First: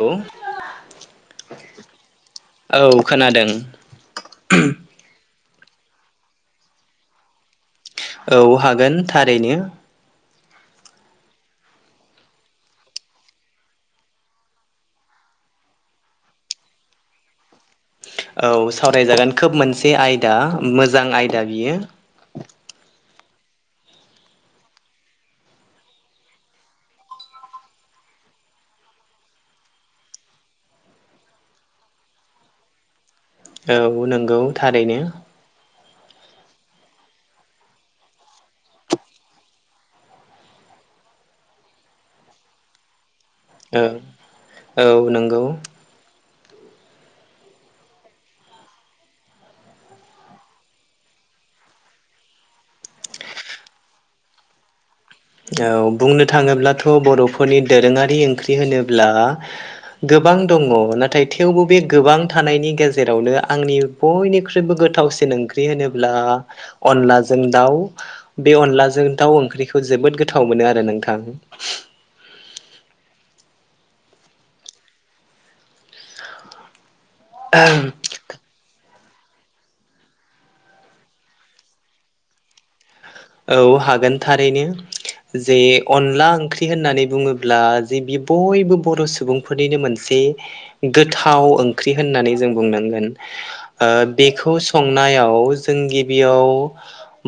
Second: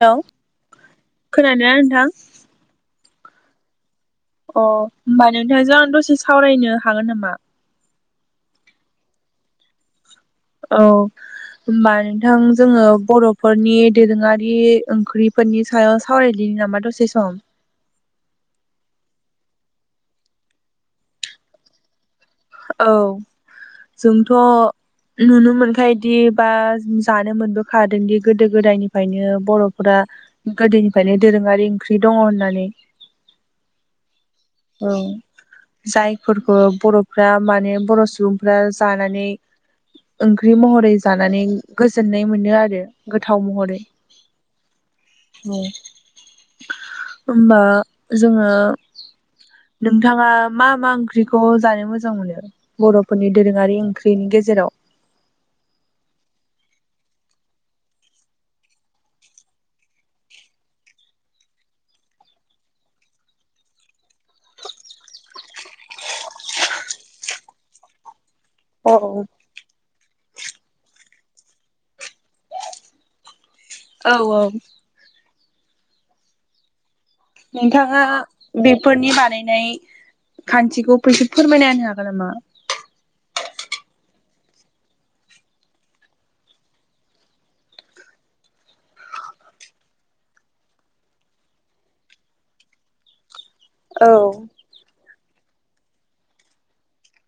औ खोनादों ना नोंथां? औ खोनादों। अ होमबा नोंथांजों आं दसे सावरायनो हागोन नामा? औ हागोन थारैनो। औ। होमबा नोंथां जोङो बर'फोरनि दोरोङारि ओंख्रिफोरनि सायाव सावराय दिनि। नि नामा दसे सम? औ सावरायजागोन खोब मोनसे आयदा मोजां आयदा बियो। औ जोंथ'। नुनो मोनखायोदि बा जानो मोनबोखादोंदि गोदो गोदायनिफ्रायनो बर'फोरा। गोदोनिफ्रायनो दोरोङारि ओंख्रि दङ' होननानै। औ नंगौ औ थारैनो। जायफोरखौ बर'फ्रा माने बर' सुबुंफ्रा जानानै ओंख्रि महरै जानानै गोजोननाय मोनो आरो गोथाव महरै औ औ नंगौ न' होमबा जोङो नोंथाङा मा मा ओंख्रिखौ जानो मोजां मोनो। बर'फोरनि दोरोङारि ओंख्रिनि गेजेराव। औ बुंनो थाङोब्लाथ' बर'फोरनि दोरोङारि ओंख्रि होनोब्ला गो गोबां दङ नाथाय थेवबो बे गोबां थानायनि गेजेरावनो आंनि बयनिख्रुइबो गोथावसिन ओंख्रि होनोब्ला अनलाजों दाउ। बे औ अनलाजों दाउ ओंख्रिखौ जोबोद गोथाव मोनो आरो नोंथां। औ औ। नोंथाङा बे फोरनि बानायनाय खान्थिखौ फोरसे फोरमायना होनो हागोन नामा? औ हागोन थारैनो। जे अनला ओंख्रि होननानै बुङोब्ला जे बियो बयबो बर' सुबुंफोरनिनो मोनसे गोथाव ओंख्रि होननानै जों बुंनांगोन। ओ औ बेखौ संनायाव जों गिबियाव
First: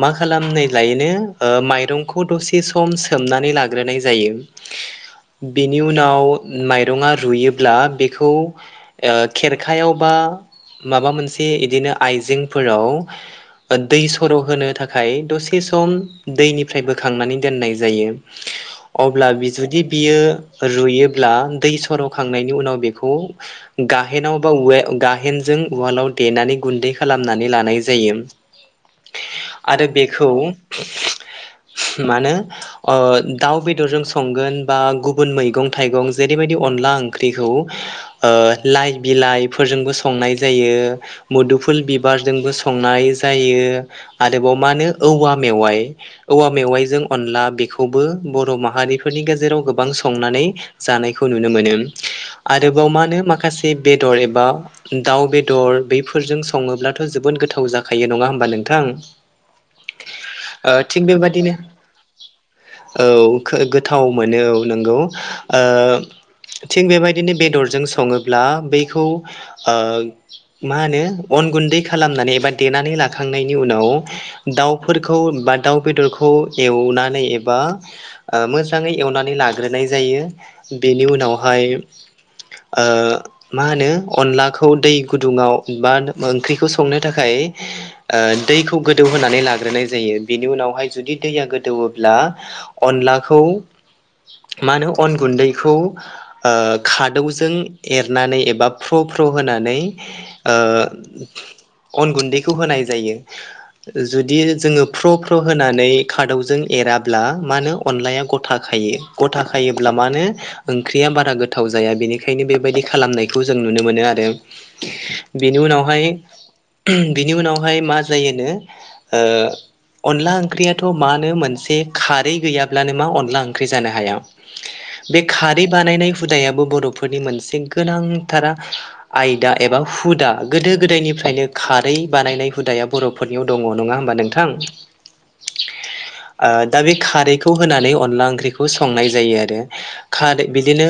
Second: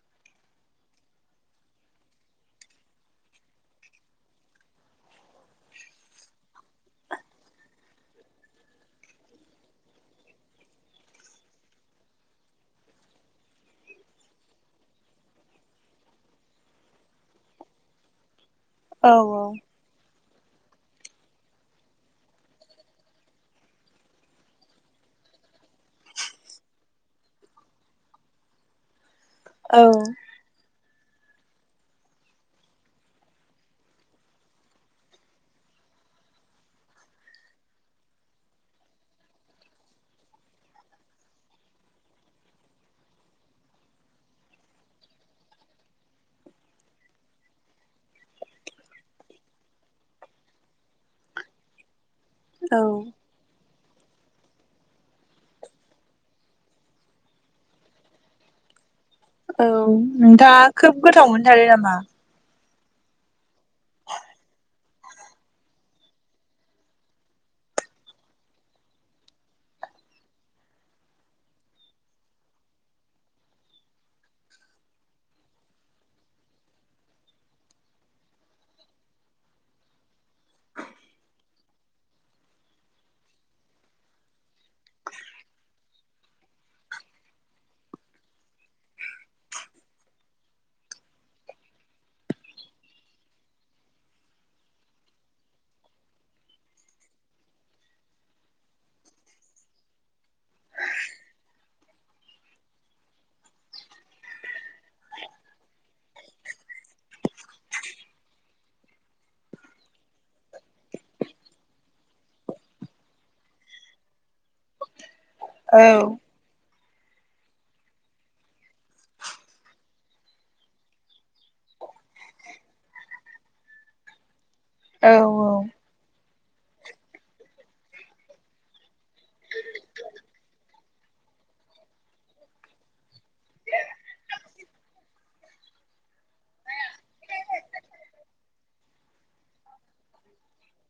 मा खालामनाय लायोनो ओ माइरंखौ दसे सम सोमनानै लाग्रोनाय जायो। बेनि उनाव माइरङा रुयोब्ला बेखौ खेरखायाव बा माबा मोनसे इदिनो आइजेंफोराव दै सर' होनो थाखाय दसे थि सम दैनिफ्राय बोखांनानै दोननाय जायो औ अब्ला जुदि बियो रुयोब्ला दै सर'खांनायनि उनाव बेखौ गाहेनाव बा वेल गाहेन जों जों उवालाव देनानै गुन्दै खालामनानै लानाय जायो। [unintelligible] औ। आरो [unintelligible] मानो ओ दाउ बेदरजों संगोन बा गुबुन मैगं थाइगं जेरैबायदि अनला ओंख्रिखौ ओ बिलाइफोरजोबो संनाय जायो मुदु फुल बिबारजोंबो संनाय जायो आरोबाव मानो औवा मेवाइ औवा मेवाइजों अनला बेखौबो बर' माहारिफोरनि गेजेराव गोबां संनानै जानायखौ नुनो मोनो। औ आरोबाव मा होनो माखासे बेदर एबा दाउ बेदर बफोरजों सङोब्लाथ' जोबोद गोथाव जाखायो नङा होमबा नोंथां? उम। औ नोंथाङा खोब गोथाव मोनथारो नामा? औ गोथाव मोनो औ नोंगौ ओ थिग बेबायदिनो बेदरजों सङोब्ला बैखौ ओ मा होनो अन गुन्दै खालामनानै एबा देनानै लाखांनायनि उनाव दाउफोरखौ बा दाउ बेदरखौ एवनानै एबा मोजाङै एवनानै ला हाग्रोनाय जायो बेनि उनावहाय ओ मा होनो अनलाखौ दै गुदुङाव बा ओंख्रिखौ संनो थाखाय ओ दैखौ गोदौ होनानै लाग्रोनाय जायो। बेनि उनावहाय जुदि दैया गोदौवोब्ला अनलाखौ माहोनो अन गुन्दैखौ ओ खादौजों एरनानै एबा फ् -फ्र होनानै ओ अन गुन्दैखौ होनाय जायो। जुदि जोङो प्र' प्र' होनानै खारदौजों एराब्ला मानो अनलाया गथाखाय गथा खायोब्ला मानो ओंख्रिया बारा गोथाव जाया बेनिखायनो बेबायदि खालामनायखौ जों नुनो मोन मोनो आरो बेनि औ उनावहाय मा जायोनो ओ अनला ओंख्रियाथ' मानो मोनसे खारै गैयाब्लानो मा अनला ओंख्रि जानो हाया। औ बे खारै बानायनाय हुदायाबो बर'फोरनि मोनसे गोनांथारा आयदा एबा हुदा गोदो गोदायनि निफ्रायनो खारै बानायनाय हुदाया बर'फोरनियाव दङ नङा होमबा नोंथां? [inaudible] ओ दा बे खारैखौ होनानै अनला ओंख्रिखौ संनाय जायो आरो खारै बिदिनो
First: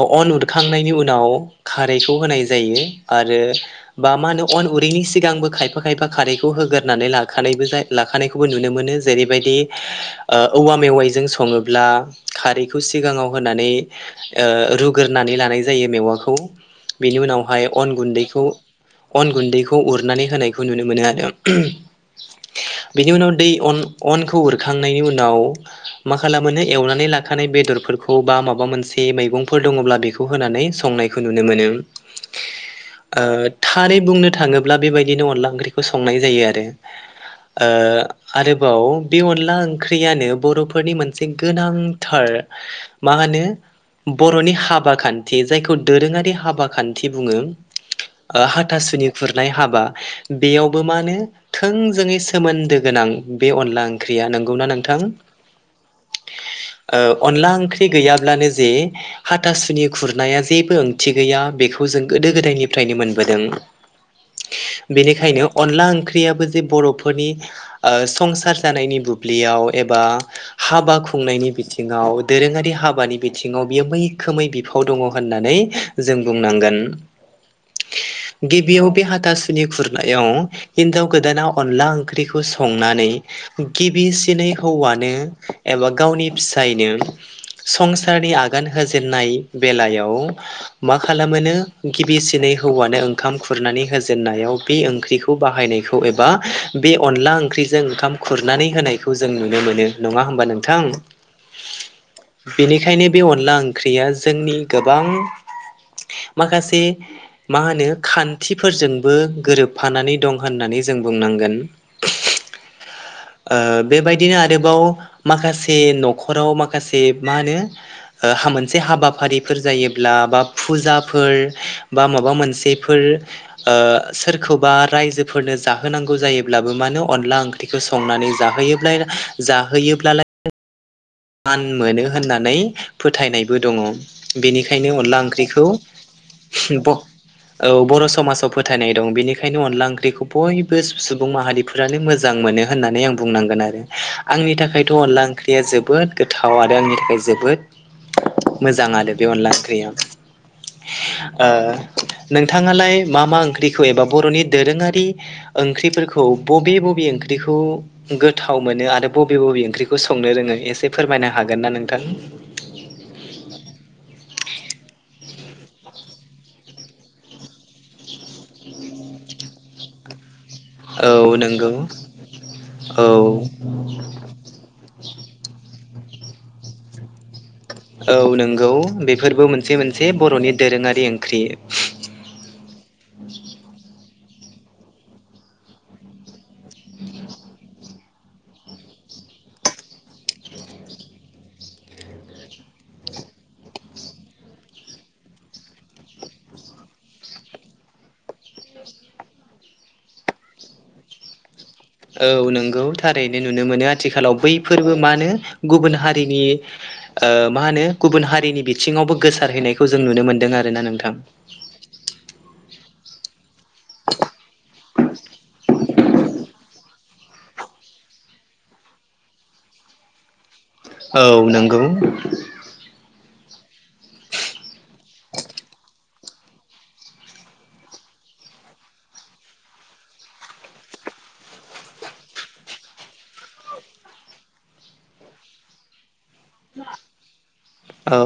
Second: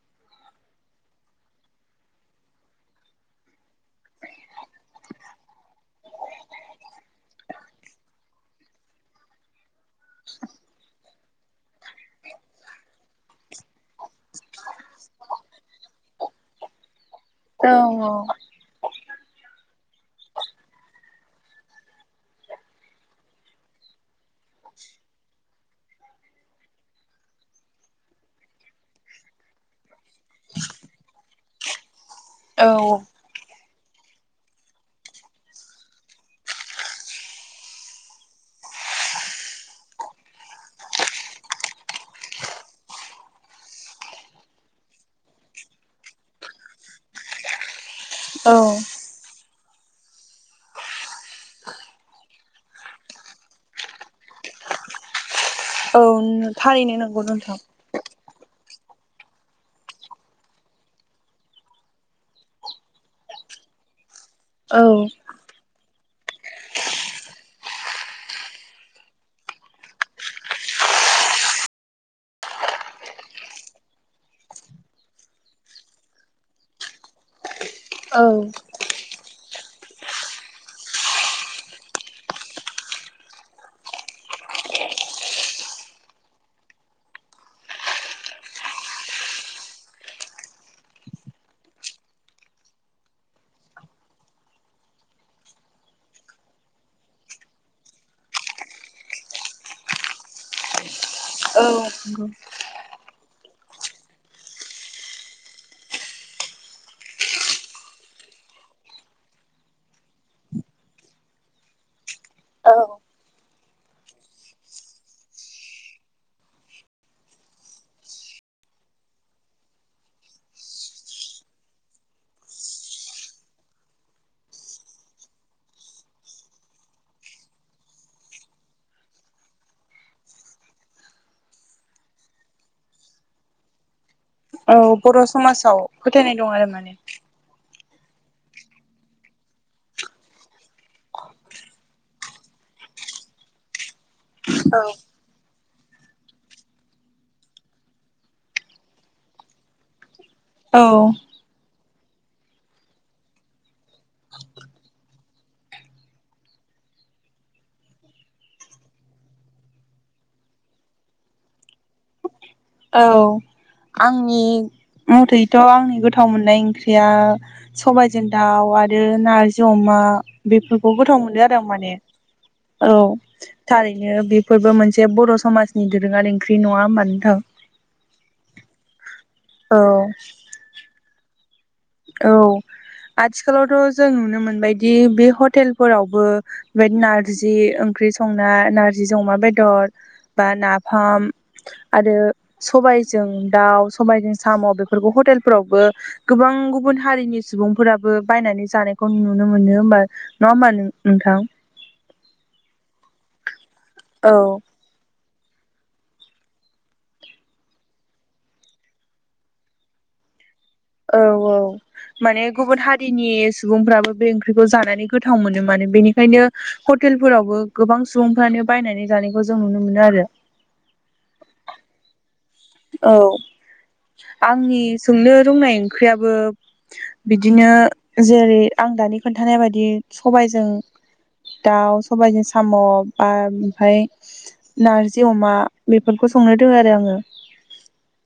ओ अन उरखांनायनि उनाव खारैखौ होनाय जायो आरो बा मा होनो अन उर -रैनि सिगांबो खायफा खायफा खारैखौ होगोरनानै लाखानायबो लाखानायखौबो नुनो मोनो जेरैबायदि ओ औवा मेवाइजों स सङोब्ला खारैखौ सिगाङाव होनानै ओ रुग्रोनानै लानाय जायो मेवाखौ। बेनि उनावहाय औ अन गुन्दैखौ अन गुन्दैखौ उरनानै होनायखौ नुनो मोनो आरो। [unintelligible] [inaudible] बिनि उनाव दै अन अनखौ उरखांनायनि उनाव मा खालामो एवनानै लाखानाय बेदरफोर -फोरखौ बा माबा मोनसे मैगंफोर दङब्ला बेखौ होनानै संनायखौ नुनो मोनो औ ओ थारै बुंनो थाङोब्ला बेबायदिनो अनला ओंख्रिखौ संनाय जायो आरो ओ आरोबाव बे अनला ओंख्रियानो बर'फोरनि मोनसे गोनांथार मा होनो। बर'नि हाबा खान्थि जायखौ दोरोङारि हाबा खान्थि बुङो। औ हाथासुनि खुरनाय हाबा बेयावबो मा होनो। थोंजोङै सोमोन्दो गोनां बे अनला ओंख्रिया नंगौना नोंथां? औ थारैनो ओ नंगौ अनला नोंथां ओंख्रि गैयाब्लानो जे हाथासुनि खुरनाया जेबो ओंथि गैया बेखौ जों गोदो गोदायनिफ्रायनो मोनबोदों। [unintelligible] औ बेनिखायनो अनला ओंख्रि -याबो जे बर'फोरनि संसार जानायनि बुब्लियाव एबा हाबा खु खुंनायनि बिथिङाव दोरोङारि हाबानि बिथिङाव बियो मैखोमै बिफाव दङ होननानै जों बुंनांगोन औ गिबियाव बे हाथासुनि खुरनायाव हिनजाव गोदाना अनला ओंख्रिखौ संनानै गिबिसिनै हौवानो एबा गावनि फिसायनो संसारनि आगान होजेननाय बेलायाव मा खालामोनो गिबिसिनै हौवानो ओं--खाम खुरनानै होजेननायाव बे ओंख्रिखौ बाहायनायखौ एबा बे अनला ओंख्रिजों ओंखाम खुरनानै होनायखौ जों नुनो मोनो। नङा होम -बा नोंथां औ नंगौ। बेनिखायनो बे अनला ओंख्रिया जोंनि गोबां माखासे मा होनो खान्थिफोरजोंबो गोरोबफानानै दं होननानै जों बुंनांगोन। औ ओ बेबायदिनो आरोबाव माखासे न'खराव माखासे मा होनो ओ मोनसे हाबाफारिफोर जायोब्ला बा फुजाफोर बा माबा मोनसेफोर ओ सोरखौबा राय -जोफोरनो जाहोनांगौ जायोब्लाबो मानो अनला ओंख्रिखौ संनानै जोहोयोब्ला जाहोयोब्लालाय मान मोनो होननानै फोथायनायबो दङ। औ बेनिखायनो अनला बर' ओंख्रिखौ समाजाव फोथायनाय दं आरो माने ब औ बर' समाजाव फोथायनाय दं बेनिखायनो अनला ओंख्रिखौ बयबो सुबुं माहारिफ्रानो मोजां मोनो। होननानै आं बुंनांगोन आरो आंनि थाखायथ' अनला ओंख्रिया जोब -बोद गोथाव आरो आंनि थाखाय जोबोद मोजां आरो बे अनला ओंख्रिया। औ ओ नोंथाङालाय मा मा ओंख्रिखौ एबा बर'नि दोरोङारि ओंख्रिफोरखौ बबे बबे -बे ओंख्रिखौ गोथाव मोनो आरो बबे बबे ओंख्रिखौ संनो रोङो एस -से फोरमायनो हागोन ना नोंथां औ। आंनि मथैथ' आंनि गोथाव मोननाय ओंख्रिया सबायाइजों दाउ। आरो नारजि अमा- बेफोरखौ औ गोथाव मोनो आरो आं नंगौ माने औ थारैनो बेफोरबो मोनसे एसे बर' समाजनि दोरोङारि ओंख्रि नङा होमबानोथां? औ नंगौ। बेफोरबो मोनसे औ मोनसे बर'नि दोरोङारि ओंख्रि। औ। आथिखालावथ' जों नुनो मोनबायदि बे हटेलफोरावबो बेबदि नारजि ओंख्रि संना नारजि नारजि जों अमा बेदर बा नाफाम आरो सबायजों दाव सबायजों साम' बेफोरखौ हटेलफोरावबो गोबां गुबुन हारिनि सुबुंफोराबो बायनानै जानायखौ नुनो मोनो होमबा नङा होमबा नोंथां? औ नंगौ थारैनो नुनो मोनो। औ आथिखालाव बै फोरबो मानो गुबुन हारिनिओ मा होनो गुबुन हारिनि बिथिङावबो गोसारहैनायखौ जों नुनो मोनदों आरो। औ औ। माने गुबुन हारिनि सुबुंफ्राबो बे ओंख्रिखौ जानानै गोथाव मोनो मानो बेनिखायनो हटेलफोरावबो गोबां सुबुंफ्रानो बायनानै जानायखौ जों नुनो मोनो आरो। [inaudible] औ नंगौ। औ आंनि संनो रोंनाय ओंख्रियाबो बिदिनो जेरै आं दानि खोन्थानाय बायदि सबायजों दाउ सबायाइजों साम' बा ओमफ्राय नारजि अमा बे बेफोरखौ संनो दोङो आरो आङो। औ।